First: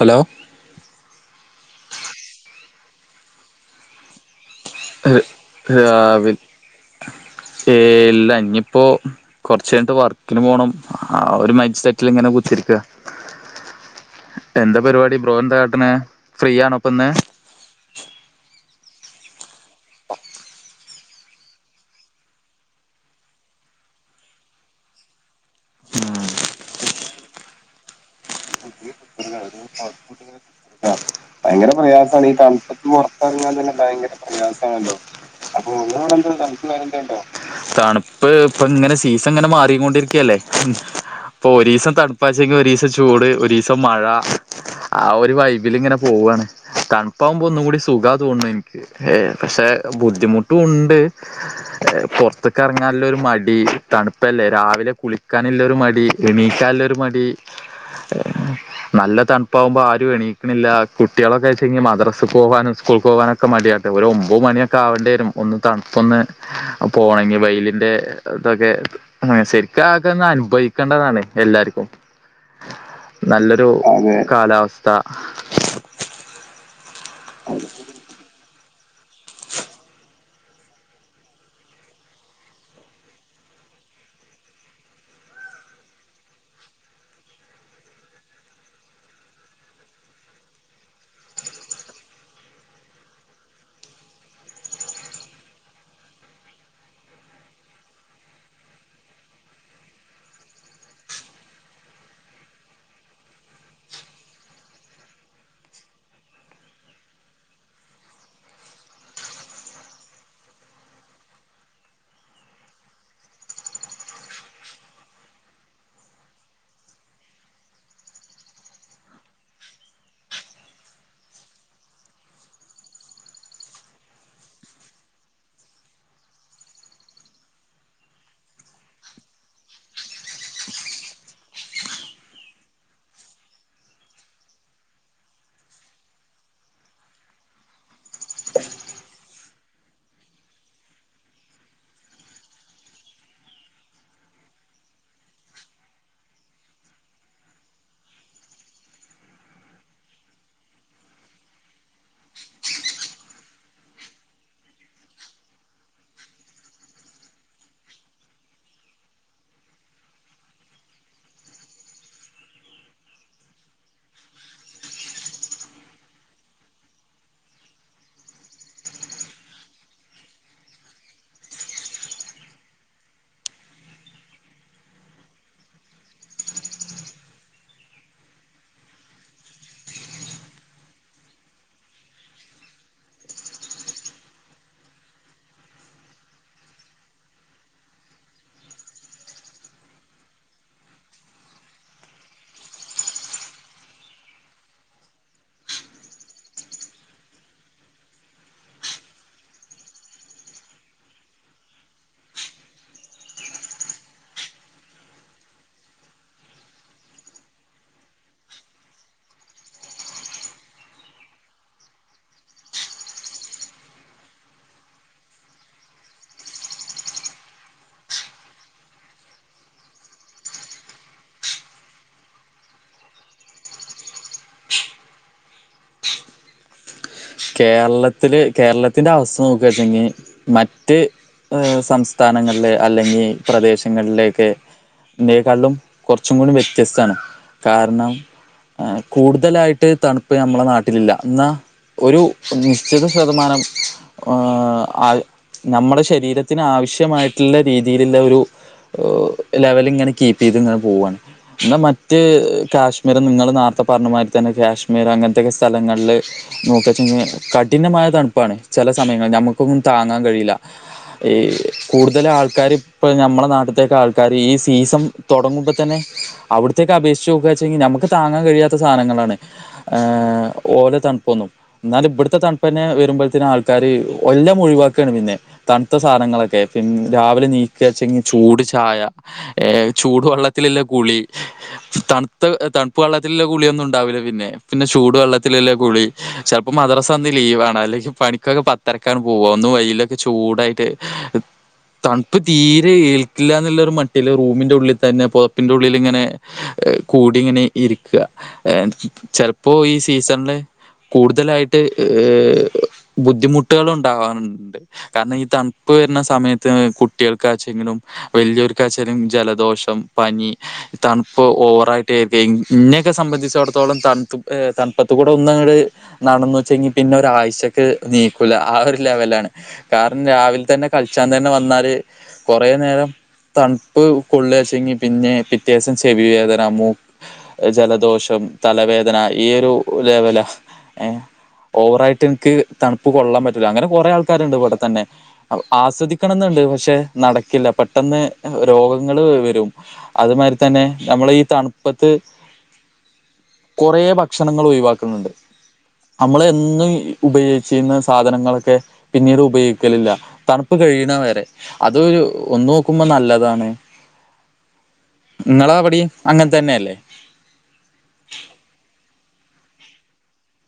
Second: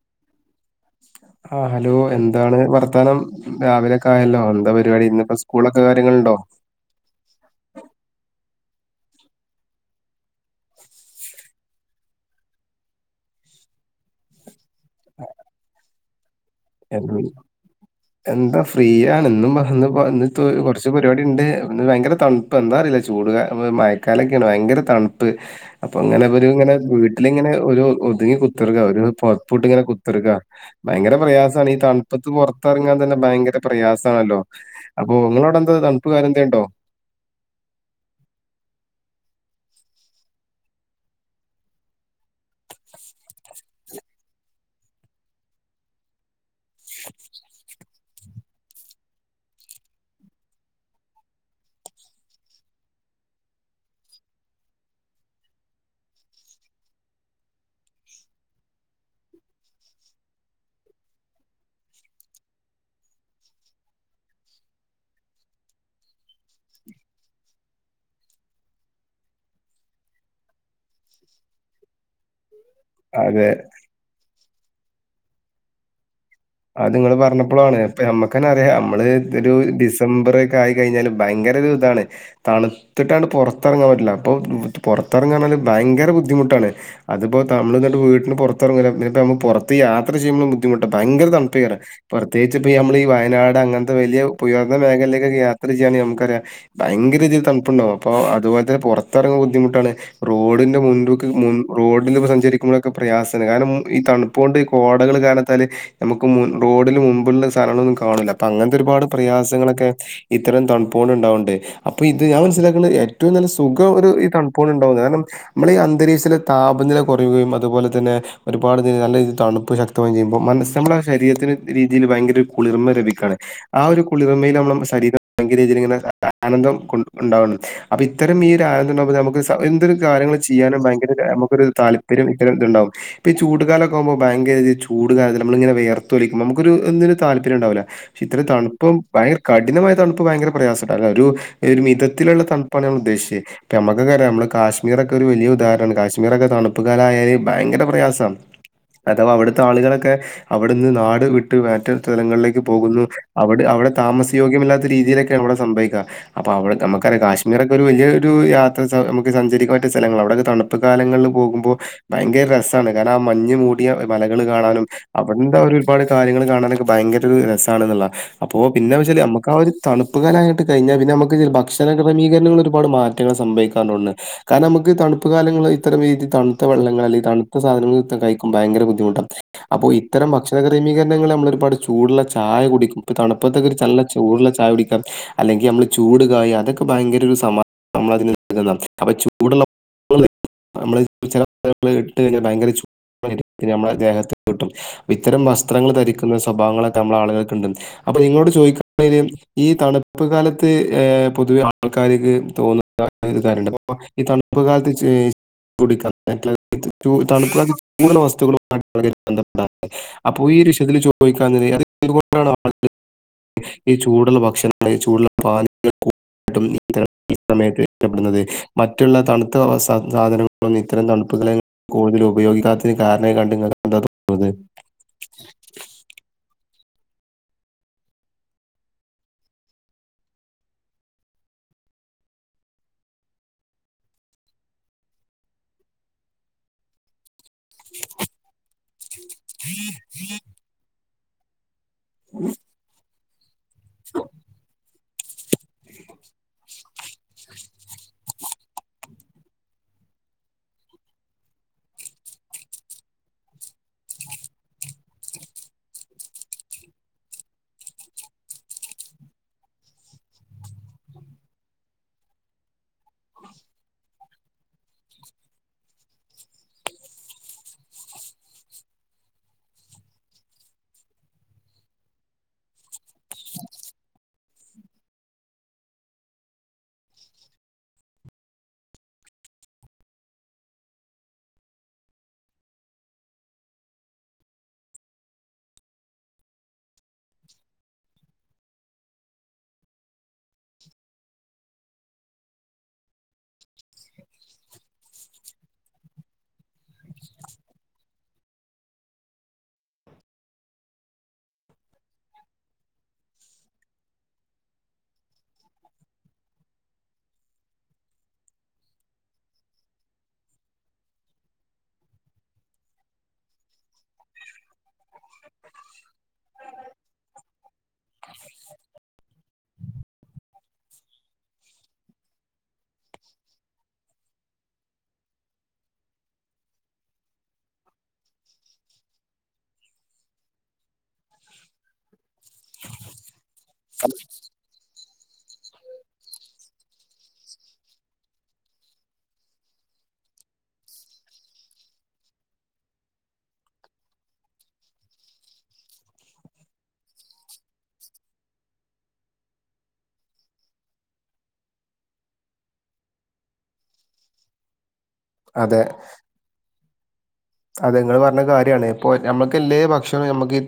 Hello ആ hello എന്താണ് വർത്താനം രാവിലെക്കായല്ലോ ന്താ പരിപാടി ഇന്നിപ്പോ സ്കൂളൊക്കെ കാര്യങ്ങളുണ്ടോ ഏയ് ഇല്ല ഇനിയിപ്പോ കൊറച്ചു കഴഞ്ഞിട്ട് വർക്കിന് പോകണം ആ ഒരു മൈൻഡ്സെറ്റിൽ ഇങ്ങനെ എന്താ പരിപാടി ബ്രോ? എന്താ കാട്ടണേ ഫ്രീ ആണോ ഇപ്പ ഇന്ന് [unintelligible] എന്താ ഫ്രീ ആണ് ഇന്നും കുറച്ച് പരിപാടി ഉണ്ട് ഭയങ്കര തണുപ്പ് എന്താ അറിയില്ല ചൂട് മഴക്കാലൊക്കെയാണ് ഭയങ്കര തണുപ്പ് അപ്പൊ ഉം ഇങ്ങനെ ഇങ്ങനെ വീട്ടിലിങ്ങനെ ഒരു ഒതുങ്ങി കുതിരിക്ക ഒരു കൊടുക്കുക, ഒരു പുതപ്പിട്ട് ഇങ്ങനെ ഔട്ട്പുട്ട് കുത്തിർക്കാ ഭയങ്കര കൊടുക്കുക. ഭയങ്കര ഈ പ്രയാസാണ് തണുപ്പത്ത് ഈ തണുപ്പത്ത് പുറത്തിറങ്ങാൻ തന്നെ പുറത്തിറങ്ങാൻ ഭയങ്കര തന്നെ ഭയങ്കര പ്രയാസമാണല്ലോ പ്രയാസാണല്ലോ അപ്പൊ നിങ്ങളവിടെ എന്താ തണുപ്പ് കാര്യം എന്തേണ്ടോ [unintelligible] തണുപ്പ് ഇപ്പോ ഇങ്ങനെ സീസൺ ഇങ്ങനെ മാറിക്കൊണ്ടിരിക്കല്ലേ. അപ്പൊ ഒരീസം തണുപ്പാചെങ്കിൽ ഒരീസം ചൂട് ഒരീസം മഴ ആ ഒരു വൈബിലിങനെ പോവാണ്. തണുപ്പാവുമ്പോ ഒന്നും കൂടി സുഖാ തോന്നുന്നു എനിക്ക് ഏ പക്ഷെ ബുദ്ധിമുട്ടും ഉണ്ട്. പുറത്ത്ക്ക് ഇറങ്ങാനുള്ള ഒരു മടി തണുപ്പല്ലേ രാവിലെ കുളിക്കാനിള്ള ഒരു മടി എണീ [unintelligible] മടി നല്ല തണുപ്പാവുമ്പോ ആരും എണീക്കണില്ല കു കുട്ടികളൊക്കെ [unintelligible] മദ്രസ് പോകാനും സ്കൂൾ പോകാനൊക്കെ [unintelligible] ഒരു ഒമ്പത് മണിയൊക്കെ ആകണ്ടേരും ഒന്ന് തണുപ്പൊന്ന് പോണെങ്കി വൈലിന്റെ ഇതൊക്കെ അ ശരിക്ക [unintelligible] അനുഭവിക്കേണ്ടതാണ്. എല്ലാർക്കും അതെ നല്ലൊരു കാലാവസ്ഥ. അത് നിങ്ങള് പറഞ്ഞപ്പോളാണ് ഇപ്പ നമ്മക്കന്നെ അറിയാം [unintelligible] ഒരു ഡിസംബർ ഒക്കെ ആയിക്കഴിഞ്ഞാൽ ഭയങ്കര ഒരു ഇതാണ് തണുത്തിട്ടണ് പുറത്തിറങ്ങാൻ [unintelligible] അപ്പോ പുറത്തിറങ്ങാന്നാല് ഭയങ്കര ബുദ്ധിമുട്ടാണ് അതിപ്പോ [unintelligible] വീട്ടീന് പുറത്തിറങൂല ഇപ്പൊ പുറത്ത് യാത്ര ചെയ്യുമ്പോളും ബുദ്ധിമുട്ടാ ഭയങ്കര [unintelligible] പ്രത്യേകിച് ഇപ്പോ നമ്മൾ ഈ വയനാട് അങ്ങനത്തെ വലിയ ഉയർന്ന മേഖലയിലെക്കൊക്കെ യാത്ര ചെയ്യാനെങ്കി ഭയങ്കര രീതിൽ തണുപ്പുണ്ടാകും അപ്പോ അതുപോലെ തന്നെ പുറത്തിറങ്ങാൻ ബുദ്ധിമുട്ടാണ് റോഡിന്റെ [unintelligible] മു റോഡിൽ ഇപ്പൊ സഞ്ചരിക്കുമ്പോഴൊക്കെ പ്രയാസാണ് കാരണം ഈ തണുപ്പോണ്ട് ഈ കോടകള് കാരണത്താല് നമുക്ക് റോഡന് മുമ്പിലുള്ള സാധങ്ങളൊന്നും കാണില്ല അപ്പൊ അങ്ങനത്തെ ഒരുപാട് പ്രയാസങ്ങളൊക്കെ ഇത്തരം തണുപ്പ് ണ്ട്ണ്ടാവ്ണ്ട് അപ്പോ ഇത് ഞാൻ മനസിലാക്കുന്നത് ഏറ്റവും നല്ല സുഖം ഒരു ഈ തണുപ്പോണ്ട് ഉണ്ടാവും കാരണം നമ്മളെ ഈ - അന്തരീക്ഷത്തിലെ താപനില കുറയുകയും അതുപോലെ തന്നെ ഒരുപാട് ന നല്ല രീതിൽ തണുപ്പ് ശക്തമായും ചെയ്യുമ്പം മനസ്സ് നമ്മളെ ശരീരത്തിന് രീതിയിൽ ഭയങ്കര കുളിർമ ലഭിക്കാണ് ആ ഒരു കുളിർമയിൽ നമ്മളെ ശരീരം ഭയ [unintelligible] ങ്കര ആനന്ദം കൊ ഉണ്ടാവ്ണ്ട് അപ്പൊ ഇത്തരം ഈ ഒരു ആനന്ദം ഉണ്ടാവുമ്പോ നമുക്ക് എന്തരു കാര്യങ്ങൾ ചെയ്യാനും ഭയങ്കര ഒരു നമ്മക്കൊരു താല്പര്യം ഇത്തരത്തിൽ ഇണ്ടാവും ഇപ്പോ ഈ ചൂട്കാലൊക്കെ ആവുമ്പോ ഭയങ്കര ഒര് ചൂട് നമ്മള ഇങ്ങന വിയർത്തോലിക്കുമ്പൊ നമുക്കൊരു ന്തിനും താല്പര്യണ്ടാവൂല ക്ഷെ ഇത്ര തണുപ്പും ഭയങ്കര കഠിനമായ തണുപ്പ് ഭയങ്കര - ഒരു പ്രയാസമുണ്ടവൂല ഒരു മി ത ത്തിലുള്ളതണുപ്പാണ് നമ്മളുദേശിച്ചേ ഇപ്പൊ നമ്മക്കൊക്കെ അറിയാ നമ്മള് കാശ്മീറൊക്കെ ഒരു വലി വല്യ ഉദാഹരണാണ് കാശ്മീറൊക്കെ തണുപ്പ് കാലായാല് ഭയങ്കര പ്രയാസാണ് അഥവാ അവിടുത്തെ ആളുകളൊക്കെ അവിടെന്ന് നാട് വിട്ട് മറ്റ് സ്ഥലങ്ങളിലേക്ക് പോകുന്നു അവിടെ അവിടെ താമസ യോഗ്യമല്ലാത്ത രീതിയിലൊക്കെ സംഭവിക്ക അപ്പോ അവിടെ നമ്മക്കറിയാം കാശ്മീറൊക്കെ ഒരു വല്യ ഒരു യാത്ര സഞ്ചരിക്കൻ പറ്റിയ സ്ഥലങ്ങളാ അവിടെ തണുപ്പ് കാലങ്ങളിൽ പോകുമ്പോ ഭയങ്കര രസാണ് കാരണം ആ മഞ്ഞ് മൂടിയ മലകള് കാണാനും അവിടുണ്ടായ ഒരുപാട് കാര്യങ്ങള് കാണാനൊക്കെ ഭയങ്കര ഒരു രസമാണ്ന്നുള്ളാണ് അപ്പോ പിന്നെ വെച്ചാല് നമുക്ക് ആ ഒരു തണുപ്പ് പ്പ് കലായിട്ട് കഴിഞ്ഞാ പിന്നെ നമ്മക്ക് ഭക്ഷണ ക്രമീകരണളിൽഒരുപാട് മാറ്റങ്ങൾ സംഭവിക്കാറുണ്ട് കാരണം നമുക്ക് തണു തണുപ്പ് കാലങ്ങൾ ഇത്തരം രീതിയിൽ തണുത്ത വെള്ളങ്ങൾ അല്ലെങ്കിൽ തണുത്ത സാധനങ്ങൾ കഴിക്കുമ്പോ ഭയങ്കര ബുദ്ധിമുട്ടാണ് അപ്പോ ഇത്തരം ഭക്ഷണ ക്രമീകരണങ്ങള് നമ്മളൊരുപാട് ചൂടുള്ള ചായ കുടിക്കും ഇപ്പൊ തണുപ്പത്തൊക്കെ ഒരു നല്ല ചൂടുള്ള ചായ കുടിക്കാം അല്ലെങ്കിൽ നമ്മള് ചൂട് കായ അതൊക്കെ ഭയങ്കര ഒരു സമാ നമ്മളതിന് അപ്പൊ ചൂടുള്ള നമ്മള് ചില [unintelligible] ഇട്ട് കഴിഞ്ഞാ ഭയങ്കര ചൂടായിരിക്കും നമ്മടെ ദേഹത്ത് ഇത്തരം വസ്ത്രങ്ങൾ ധരിക്കുന്ന സ്വഭാവങ്ങളൊക്കെ നമ്മളെ ആളുകൾക്കുണ്ട് അപ്പൊ നിങ്ങോട് ചോദിക്കയാണെങ്കിൽ- ഈ തണുപ്പ് കാലത്ത് ഏ പൊതുവെ ആൾക്കാർക്ക് തോന്നുന്ന ഒരു കാര്യണ്ട് ഇപ്പോ ഈ തണുപ്പ് കാലത്ത് ടി [unintelligible] കുടിക്കണം ത [unintelligible] ണുപ്പ് കാലത്ത് ചൂടുള്ള വസ്തുക്കൾ [unintelligible] [unintelligible] അപ്പൊ ഈ ഒരു വിഷയത്തിൽ ചോദിക്കാനുള്ളത് അത് എന്തുകൊണ്ടാണ് ആളുകൾ ഈ ചൂടുള്ള ഭക്ഷണങ്ങൾ ചൂടുള്ള പാല് സമയത്ത് ഇഷ്ട്ടപ്പെടുന്നത് മറ്റുള്ള തണുത്ത സാധനങ്ങളും ഇത്തരം തണുപ്പ്കളെയും കൂടുതലും ഉപയോഗിക്കാത്തതിന് കാരണായി കണ്ട് ഇങ്ങക്കെന്താ തോന്നുന്നത് കേരളത്തില് കേരളത്തിന്റെ അവസ്ഥ നോക്കച്ചെങ്കിൽ മറ്റ് ഏ സംസ്ഥാനങ്ങളിലെ അല്ലെങ്കി പ്രദേശങ്ങളിലെക്കെ ന്നെക്കാളും കോർച്ചും കൂടി വ്യത്യസ്താണ് കാരണം കൂടുതലായിട്ട് തണുപ്പ് നമ്മളെ നാട്ടിലില്ല എന്നാ ഒരു നിശ്ചിത ശതമാനം ആ അയ് നമ്മുടെ ശരീരത്തിന് ആവശ്യമായിട്ട്ള്ള രീതിയിലുള്ള ഒരു ഓ ലെവലിങ്ങനെ കീപ്പയ്ത് ഇങ്ങനെ പോവാണ് എന്നാ മറ്റ് കാശ്മീർ നിങ്ങൾ നേറ്താ പറഞ്ഞമാരി തന്നെ കാശ്മീർ അങ്ങനത്തെ ക്കെ സ്ഥലങ്ങളില് നോക്കച്ച ഞെ കഠിനമായ തണുപ്പാണ് ചില സമയങ്ങളിൽ നമുക്കൊന്നും താങ്ങാൻ കൈയ്യില ഈ കൂടുതൽ ആൾക്കാര് ഇപ്പൊ നമ്മളെ നാട്ട്ത്തേക്കെ ആൾക്കാര് ഈ സീസൺ തുടങ്ങുമ്പോ തന്നെ അവിടത്തോക്കെ അപേക്ഷിച്ച് നോക്കുകാച്ചങ്കി നമുക്ക് താങ്ങാൻ കഴിയാത്ത സാധനങ്ങളാണ് ഏ ഓല തണു പ്പൊന്നും എന്നാൽ ഇബടത്തെ തണുപ്പെന്നെ വരുമ്പത്തിന് ആൾക്കാാര് എല്ലം ഓയിവാക്കാന് പിന്നെ തണുത്ത സാധന- ങ്ങളക്കെ പിന് രാവിലെ നീക്കചെങ്കി ചൂട് ചായ ഏ ചൂട് വെള്ളത്തിലള്ള കുളി തണുത്ത തണുപ്പ് വെള്ളത്തിലുള്ള കുളിയൊന്നും ഉണ്ടാവില്ല പിന്നെ പിന്നെ ചൂട് വെള്ളത്തിലില്ല കുളി ചെലപ്പോ മദ്രാസ അന്ന് ലീവാണ് അല്ലെങ്കിൽ പണിക്കൊക്കെ പത്തരക്കാണ് പോവാ അന്ന് വെയിലൊക്കെ ചൂടായിട്ട് [inaudible] തണുപ്പ് തീരെ ഏൽക്കില്ല എന്നുള്ളരു മട്ടില് റൂമിന്റെ ഉള്ളിൽ തന്നെ പുതപ്പിന്റെ ഉള്ളിലിങ്ങനെ കൂടി ഇങ്ങനെ ഇരിക്കാ ചെൽപ്പോ ഈ സീസൺ ല് കൂടുതലായിട്ട് ഏ എ ബുദ്ധിമുട്ടുകൾ ഉണ്ടാവാറുണ്ട് കാരണം ഈ തണു പ്പ് വരുന്ന സമയത്ത് ഏ കുട്ടിയൾക്കാച്ചെങ്കിലും വല്ല്യോർക്കാച്ചാലും ജലദോഷം പനി തണുപ്പ് ഓവറായിട്ട് ഏതെ ഇന്നൊക്കെ സംബന്ധിച്ചെടുത്തോളം തണുത് ഏ തണുപ്പത്തുകൂടെ ഒരാഴ്ചക്ക് നീക്കൂല ആ ഒരു ലെവലാണ് കാരണം രാവിലെ തന്നെ കളിച്ചാൻ തന്നെ വന്നാല് കൊറേ നേരം തണുപ്പ് കൊള്ളാച്ചെങ്കി പിന്നെ പിറ്റേസം ചെവി വേദന മൂ ജലദോഷം തലവേദന ഈയ ഒരു ലെവല ഏ ഓവറ ആായിട്ട് എനിക്ക് തണുപ്പ് കൊള്ളാൻ പറ്റില്ല അങ്ങനെ കൊറെ ആൾക്കാരുണ്ട് ഇവിടെ തന്നെ ആസ്വദിക്കണംന്ന പക്ഷെ നടക്കില്ല പെട്ടെന്ന് രോഗങ്ങ വരും അതു മാ തന്നെ നമ്മൾ ഈ തണുപ്പത്ത് കുറ ഭക്ഷണങ്ങൾ ഒഴിവാക്കുന്നുണ്ട് നമ്മൾ എന്നും ഉപയോഗിച്ച ചെയുന്ന സാധനങ്ങളൊക്കെ പിന്നീട് ഉപയോഗിക്കലില്ല തണുപ്പ് ക കഴണ വരെ അത് ഒന്ന് നോക്കുമ്പോ നല്ലതാണ് നിങ്ങള അവിടി അങ്ങന തന്നെയ അല്ലേ അത നിങ്ങള് പറഞ്ഞ കാര്യമാണ് ഇപ്പൊഞമ്മുക്ക് എല്ലേ ഭക്ഷണം നമുക്ക്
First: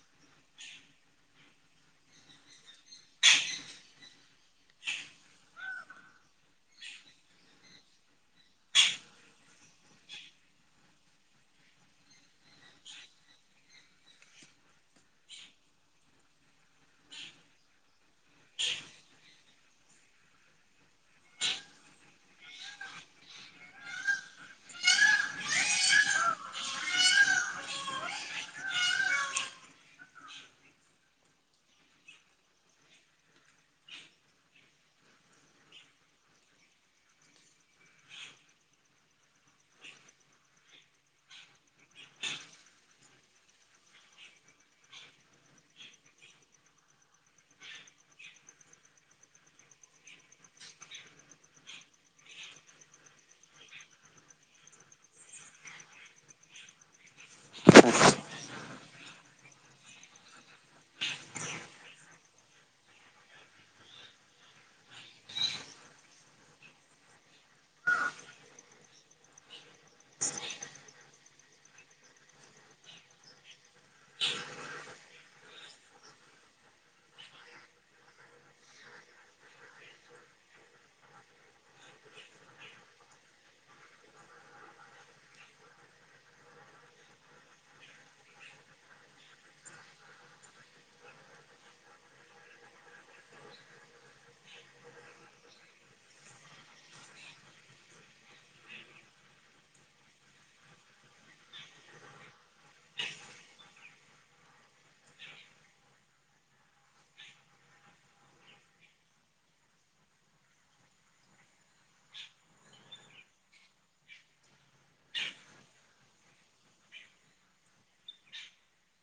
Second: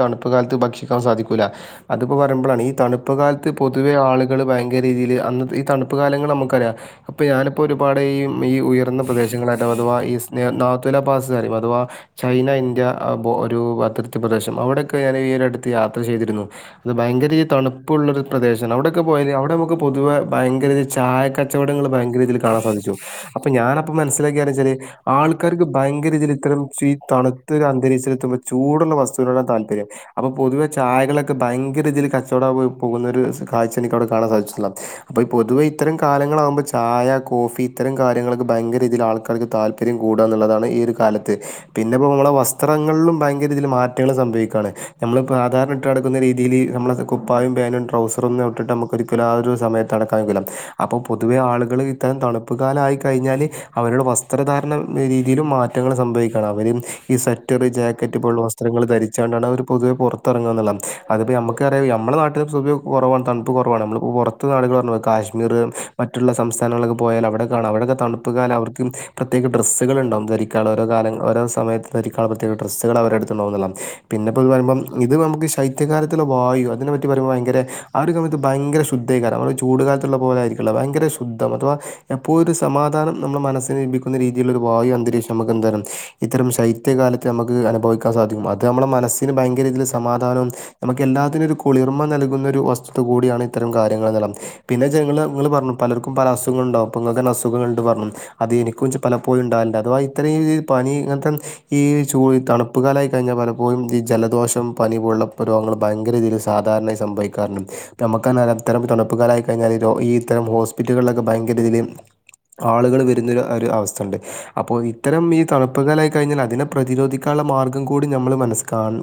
തണുപ്പ് കാലത്ത് ഭക്ഷിക്കാൻ സാധിക്കൂല്ല അപ്പോ പറയുമ്പോാണ് ഈ തണപ്പ കാലത്ത് പൊതുവെ ആളുകൾ ഭയങ്കരീതിൽ ഈ തണുപ്പ് ക അപ്പൊ ഞാനിപ്പോ ഒരുപാട് ഈ ഉയർന്ന പ്രദേശങ്ങള അല്ല അഥവാ ഈ നാലാ അഥവാ ചൈന ഇന്ത്യ ഒരു അതിർത്തി പ്രദേശം അവിടെക്കെ ഞാൻ ഈ ഒരു അടുത്ത് യാത്ര ചെയ്തി അത് ഭയങ്കര തണുപ്പള്ള പ്രദേശ അവിടെക്കെ പോയ അവിടെ നമു പൊതുവെ ഭയര ചായ കച്ചടങ്ങൾ ഭയങ്കര രീതി കാണാൻ സാധിച്ചു അപ്പൊ ഞാന മനസിലാക്കാല് ആൾക്കാർക്ക് ഈ തണുത്ത അന്തരീത്തുമ്പോ ചൂടുള്ള വസ്തു താല്പര്യംവെ ചായ കകൊക്കെ ഭയരീതിയിൽ കച്ചവടം പോകുന്നൊരു കാഴ്ച എനിക്ക്ടെ കാണാൻ സാധിട്ടില്ല അപ്പൊ പൊതുവെ ഇത്തരം കാലങ്ങളാകുമ്പോൾ ചായ കോഫി ഇത്തരം കാര്യങ്ങൾക്ക് ഭയങ്കര രീതിയിൽ ആൾക്കാക്ക് താല്പര്യം കൂടുക എന്നുള്ളതാണ് ഈ ഒരു കാലത്ത് പിന്നെ ഇപ്പോ നമ്മളെ വസ്ത്രങ്ങളിലും ഭയങ്കര രീതിയിൽ മാറ്റങ്ങൾ സംഭവിക്കുവാണ് നമ്മള സധാരണ നടുന്ന രീതിൽ നമ്മ കുപ്പായും പേനും ട്രൗസറ ഒന്നും ഇട്ടിട്ട് നമുരിക്കല ഒരു സമയത്ത് അടക്കാ പൊതുവെ ആളുകൾ ഇത്തരം തണുപ്പ് കാലയി കഴിഞ്ഞാൽ അവരുടെ വസ്ത്രധാരണ രീതിയില മാറ്റ റ്റൾ സംഭവിക്കാണ് അവര്ും ഈ സവെറ്ററ് ജാക്കറ്റ് പോലുള്ള വസ്ത്രങ്ങൾ ധച്ചുക കൊണ്ടാണ് അവർ പൊതുവെ പുറത്തിറങ്ങുക എന്നുള്ളത് അതിപ്പോം നമുക്കറിയാം നമ്മുടെ നാട്ടിൽ സു കുറവാണ് തണു് കുറവാണ് നമ്മളിപ്പോ പുറത്തെ നാകൾ പറ പോ കാശ്മീർ മറ്റുള്ള സംസ്ഥാനങ്ങളൊക്കെ പോയാൽ അവിടെ കാണ അവിടെയൊക്കെ തണുപ്പുകാൻ അവർക്ക് പ്രത്യേക ഡ്രസ്സുകൾ ഉണ്ടാവുംരിക്കും ഓോ ക രോ സമയരിക്ക പ്രത്യേക ഡ്രസ്സുക അവടെടുത്ത്ണ്ടോത പിന്നെ പറയ്പോ ഇത്മു ശൈത്യകാലത്തിലുള്ളായു അതിനെ പറ്റി പറരുപോൾ ഭയങ്കര ആ ഒരു കമയത്ത് ഭയങ്കര ശുദ്ധീകരം ഒരു ചൂട് കാലത്തുള്ള പോലൊയി ഭയങ്കര ശുദ്ധം അഥവാ എപ്പോഴ ഒരു സമാധാനം നമ്മുടെ മനസ്സിന് ലഭിക്കുന്ന രീതിയിലുള്ള ഒരു വായു അന്തരീക്ഷ നമുക്ക് എന്ത ഇത്തരം ശൈത്യകാലത്ത് നമുക്ക് അനുഭവിക്കാൻ സാധിക്കും അത് നമ്മുടെ മനസിന് ഭയങ്കരീതിൽ സമാധാനം നമുക്ക് എല്ലാത്തിനും ഒരു കുളിർമ നൽകുന്ന ഒരു വസ്തു കൂടിയാണ് ഇത്തരം കാര്യങ്ങൾ പിന്നെ ജങ്ങള് നിങ്ങള് പറഞ്ഞു പലർക്കും പല അസുഖങ്ങള ഉണ്ടാവും അപ്പോ നിങ്ങ അസുഖൾണ്ട് പറഞ്ഞു അത് എനിക്ക പല പോും ഉണ്ടാവില്ല അ അത്ത പനി ഇങ്ങനത്തെ ഈ ചൂ തണുപ്പുകാലായി കഴിഞ്ഞാൽ പലപ്പോഴും ഈ ജലദോഷം പനി പോ രോഗങ്ങൾ ഭയങ്കര രീതിൽ സാധാരണായി സംഭവിക്കാറുണ്ട് നമുരം തണുപ്പുകാലായി കഴിഞ്ഞാൽ ഈ ഇത്തരം ഹോസ്പിറ്റലുകളിലൊക്കെ ഭയങ്കര രീതിയിൽ ആളുകൾ വരുന്ന ഒരു അവസ്ഥ ഉണ്ട് അപ്പോൾ ഇത്തരം ഈ തണുപ്പുകലായി കഴിഞ്ഞാൽ അതിനെ പ്രതിരധിക്കാനുള്ള മാർഗം കൂടി നമ്മള് മന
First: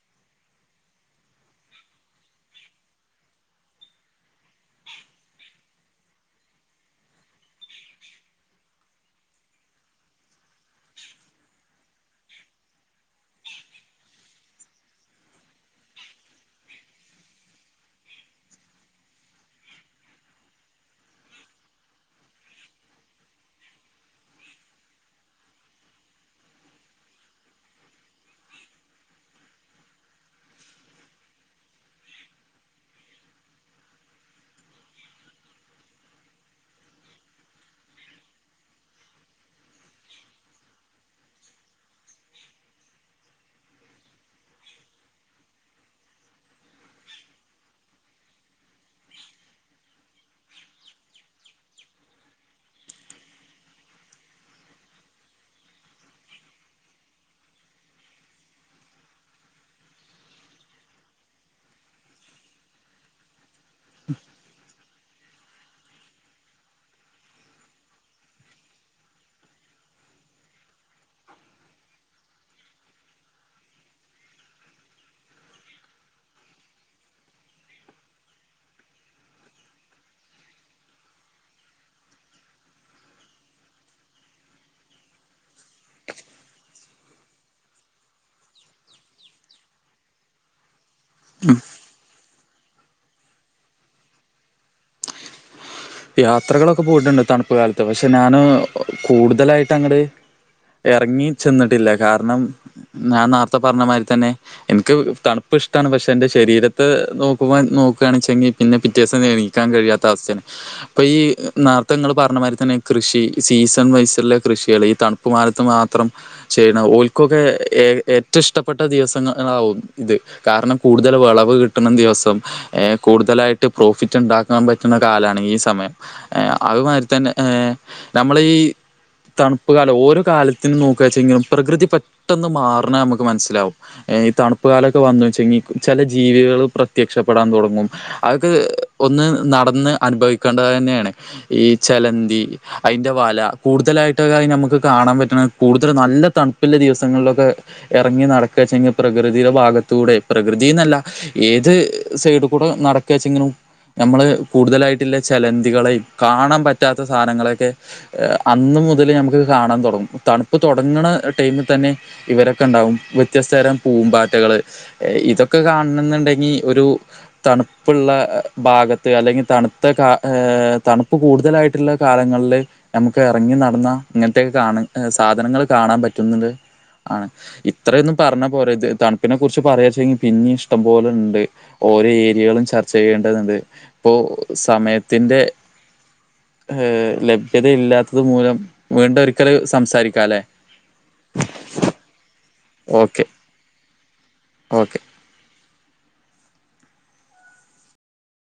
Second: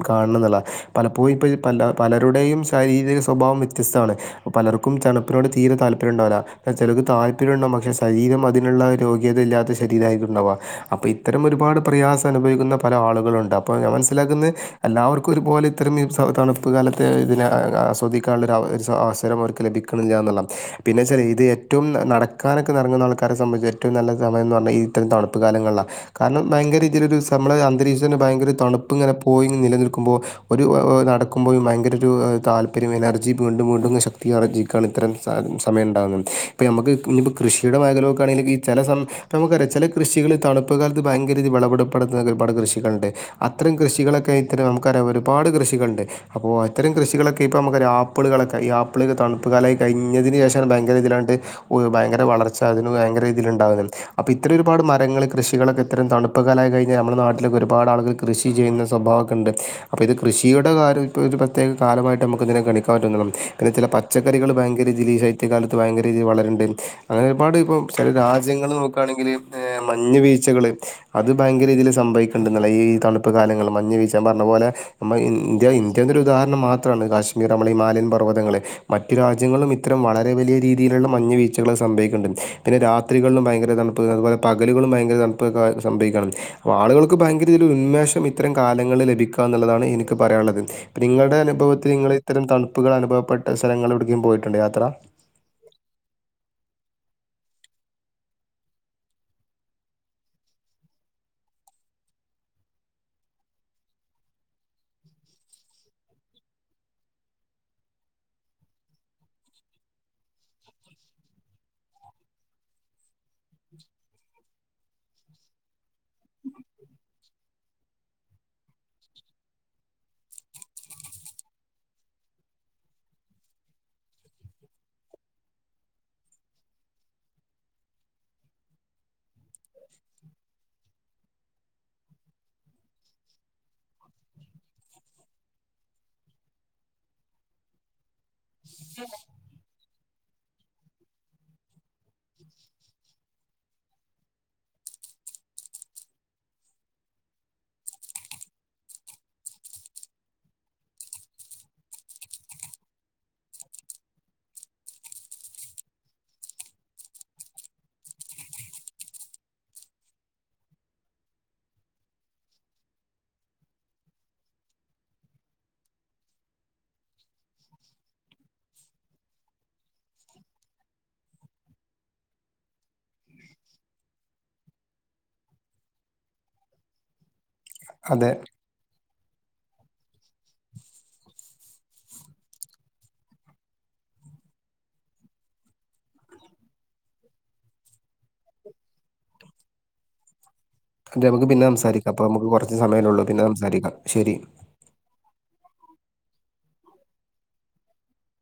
കാണത പലപ്പോഴും ഇപ്പോൾ പല പലരുടെയും ശാരീരിക സ്വഭാവം വ്യത്യസ്തമാണ് അപ്പോൾ പലർക്കും തണുപ്പിനോട് തീരെ താല്പര്യം താര്ണ്ടാവകില്ല ചിലക്ക് താല്പര്യംണ്ടും പക്ഷെ ശരം അതിനുള്ള രോഗതയില്ലാത്ത ശരീരമായിട്ടുണ്ടാകുക അപ്പോം ഇത്തരം ഒരുപാട് പ്രയാസം അനുഭവിക്കുന്ന പല ആളുകളുംണ്ട് അപ്പോ ഞാൻ മനസിലാക്കുന്നത് എല്ലാവർക്കും ഒരുപോലെ ഇത്തരംഈ തണുപ്പ് കാല ഇ ആസ്വദിക്കാനുള്ള അവസരം അവർക്ക് ലഭിക്ക്ണില്ലാ എന്നാം പിന്നെ ഇത് ഏറ്റവും നടക്കാനൊക്കെ നിറങ്ങുന്ന ആൾക്കാര സംബന്ധച്ച് ഏറ്റവും നല്ല സമയംന്ന് പറഞ്ഞാൽ ഇരം തണുപ്പ് കാലങ്ങളിലാണ് കാരണം ഭയങ്കര ഇതിരുമ്മളെ അന്തരീക്ഷത്തിന്റെ ഭയങ്കര തണുപ്പ് ഇങ്ങനെ പോയി നിലനിൽക്കുമ്പോൾ ഒരു ഇപ്പോൾ നടക്കുമ്പോഴും ഭയങ്കര ഒരു താല്പര്യം എനർജി വീണ്ടും വീണ്ടും ശക്തി ആർജിക്കുകാണ് ഇത്തരം സമയം ഇപ്പ നമുക്ക് ഇനിപ്പ കൃഷിയ മേഖല നോക്ക ആണെങ്കിൽ ചചെല കൃഷികൾ തണു ഇ കാലത്ത് ഭയങ്കരരീതി വിളവിടുപ്പെടുത്തുന്ന ഒരുപാട് കൃഷികളുണ്ട് അത്തരം കൃഷികളൊക്കെ നമു ഒരുപാട് കൃ ഷികുണ്ട് അപ്പോ അത്തരം കൃഷികളൊക്കെ ഇപ്പ നമ ആപ്പികളൊക്കെ ആപ്പിള് തണുപ്പുകാലായി കഴിഞ്ഞതിനന് ശേഷം ഭയങ്കര രതി ഭയങ്കര വളർച്ച അതിന് ഭയങ്കരീതിൽ ഉണ്ടാവും അപ്പൊ ഇത്ര ഒരുപാട് മരങ്ങൾ കൃഷ കൃഷികളൊക്കെ ഇത്തം തണുപ്പ് കാലായി കഴഞ്ഞാൽ നമ്മുടെ നാട്ടിലൊക്കെ ഒരുപാട് ആളുകൾ കൃ ചെയ്യുന്ന സ്വാവംക്ക ഉണ്ട് അപ്പോ ഇത് കൃഷി ഇടെ കാലം ഇ ഒരു പ്രത്യേക കാലമായിട്ട് നമുക്ക് ഇതിനെണിക്കാൻ തോന്നണം പിന്നെ ചെല പച്ചക്കറികൾ ഭയങ്കര തിൽഈ ശൈത്യകാലത്ത് ഭയങ്കരീതിൽ വളരുണ്ട് അങ്ങനെ ഒരുപാട് ഇപ്പ ചില രാജ്യത്തൾ നോക്കയാണെങ്കിൽ മഞ്ഞ് വീഴ് വീച്ചകള് അത് ഭയങ്കരീതിയില് സംഭവിക്കുന്നുണ്ടെന്നല്ല ഈ തണുപ്പ് കാലങ്ങൾ മഞ്ഞ് വീഴച്ച പറഞ്ഞ പോലെ നമ്മ ഇന്ത്യ ഇന്ത്യ ഒരു ഉദാഹരണം മാത്രമാണ് കാശ്മീർ നമ്മൾ ഹിമാലയൻ പർവ്വതങ്ങള മറ്റ് രാജ്യങ്ങളും ഇത്തരം വളരെ വലിയ രീതിയിലുള്ള മഞ്ഞ് വീഴ്ച്ചകൾ സംഭവിക്കുന്നുണ്ട് പിന്നെ രാത്രിളിലും ഭയങ്കര തണുപ്പ് അതുപോലെ പകലുകളും ഭയങ്കര തണുപ്പ് സംഭവിക്കണം ആളുകൾക്ക് ഭയങ്കര ഇ ഉന്മേഷം ഇത്തരം കാലങ്ങളിൽ ലഭിക്കുക എന്നുള്ളതാണ് എനിക്ക് പറയുള്ള യാള്ളത് നിങ്ങളുടെ അനുഭവത്തിൽ നിങ്ങള് ഇത്തരം തണുപ്പുകൾ അനുഭവപ്പെട്ട സ്ഥലങ്ങളൾ എവിടക്കും പോയിട്ടുണ്ട് യാത്ര യാത്രകളൊക്കെ പോയിട്ടുണ്ട് തണുപ്പ് കാലത്ത് പക്ഷെ ഞാന് കൂടുതലായിട്ട് അങ്ങടെ ഇറങ്ങി ചെന്നിട്ടില്ല കാരണം ഞാൻ നേർത്തെ പറഞ്ഞ മാതിരി തന്നെ എനിക്ക് തണുപ്പ് ഇപ്പോൾ ഇഷ്ട പക്ഷേ എൻ്റെ ശരീരത്ത് നോക്കുവാൻ നോകയാണെങ്കി പിന്നെ പിറ്റേിവസം നീക്കാൻ കഴിയാത്ത അവസ്ഥനെ ഇപ്പൊ ഈ നേരത്തെ ങ്ങള് പറഞ്ഞമാതിരി തന്നെ കൃഷി സീസൺ വൈസണിലെ കൃഷികള് ഈ തണുപ്പ് മാ മാത്രം ചെയ്യുന്ന ഓൽക്കൊക്കെ ഏ ഏറ്റവും ഇഷ്ടപ്പെട്ട ദിവസങ്ങളാവും ഇത് കാരണം കൂടുതൽ വിളവ് കിട്ടണം ദിവസം ഏ കൂടുതലായിട്ട് പ്രോഫിറ്റ് ഉണ്ടാക്കാൻ പറ്റണ കാലാണ് ഈ സമയം അതുമാതിരി തന്നെ ഏർ നമ്മള ഈ തണുപ്പ് കാലം ഓരോ കാലത്തിനും നോക്കുകയാെച്ചെങ്കിലും പ്രകൃതി പെട്ടെന്ന് മാറണ നമുക്ക് മനസ്സിലാവും ഈ തണുപ്പ് കാലൊക്കെ വന്ന് വച്ചെങ്കിൽ ചില ജീവികൾ പ്രത്യക്ഷപ്പെടാൻ തുടങ്ങും ഒന്ന് നടന്ന് അനുഭവിക്കേണ്ടത് തന്നെയാണ് ഈ വെലന്തി അതിന്റെ വല കൂടുതലായിട്ട് നമുക്ക് കാ കാണാപൈറ്റ്ണ കൂടുതൽ നല്ല തണുപ്പ് ഉള്ള ദിവസങ്ങളിലൊക്കെ ഇറങ്ങി നടക്കാച്ച പ്രകൃതി ടെ ഭാഗത്ത് ഭാഗത്ത പ്രകൃതിന്നല്ല ഏത് സൈഡ് കൂടെ നടക്കച്ചെങ്ങും നമ്മള് കൂടുതലായിട്ട് ചെലന്തികളെ കാണാൻ പറ്റാത്ത സാധനങ്ങളെയൊക്കെ അന്ന് മുതൽ നമുക്ക് കാണാൻ തുടങ്ങും തണുപ്പ് തുൊടങ്ങണ ടൈമിൽ തന്നെ ഇവരൊക്കെ ഉണ്ടാവും വ്യത്യസ്ത തരം പൂമ്പാറ്റകള് ഇതൊക്കെ കാണണം എന്നുണ്ടെങ്കിൽ ഒരു തണുപ്പുള്ള ഭാഗത്ത് അല്ലെങ്കിൽ തണു ഇന്നത്തെ കാ്ലത്ത് തണുപ്പ് കൂടുതലായിട്ടുള്ള കാലങ്ങളിൽ നമുക്ക് ഇറങ്ങി നടന്ന ഇങ്ങനത്തെെയൊക്കെ കാണാം സാധനങ്ങൾ കാണാൻ പറ്റുന്നുണ്ട് ആണ് ഇത്രയൊന്നും അതെ പറഞ്ഞ പോലെ ഇത് ത തിന്നെ കുറിച്ച് പറയാെച്ചെങ്കിൽ പിന്നെ ഇഷ്ടംപോലെ ഉണ്ട് ഓരോ ഏരിയകളും ചർച്ച ചെയ്യേണ്ടതുണ്ട് ഇപ്പൊ സമയത്തിൻ്റെ ഏ ലഭ്യതയില്ലാത്തത് മൂലം വീണ്ടും ഒരിക്കൽ സംസാരിക്കാംല്ലെ അ നമുക്ക് പിന്നെ സംസാരിക്കാം അപ്പൊ നമുക്ക് കുറച്ച് സമയല്ലുള്ളൂ ഓക്കെ പിന്നെ സംസാരിക്കാം ശരി ഓക്കെ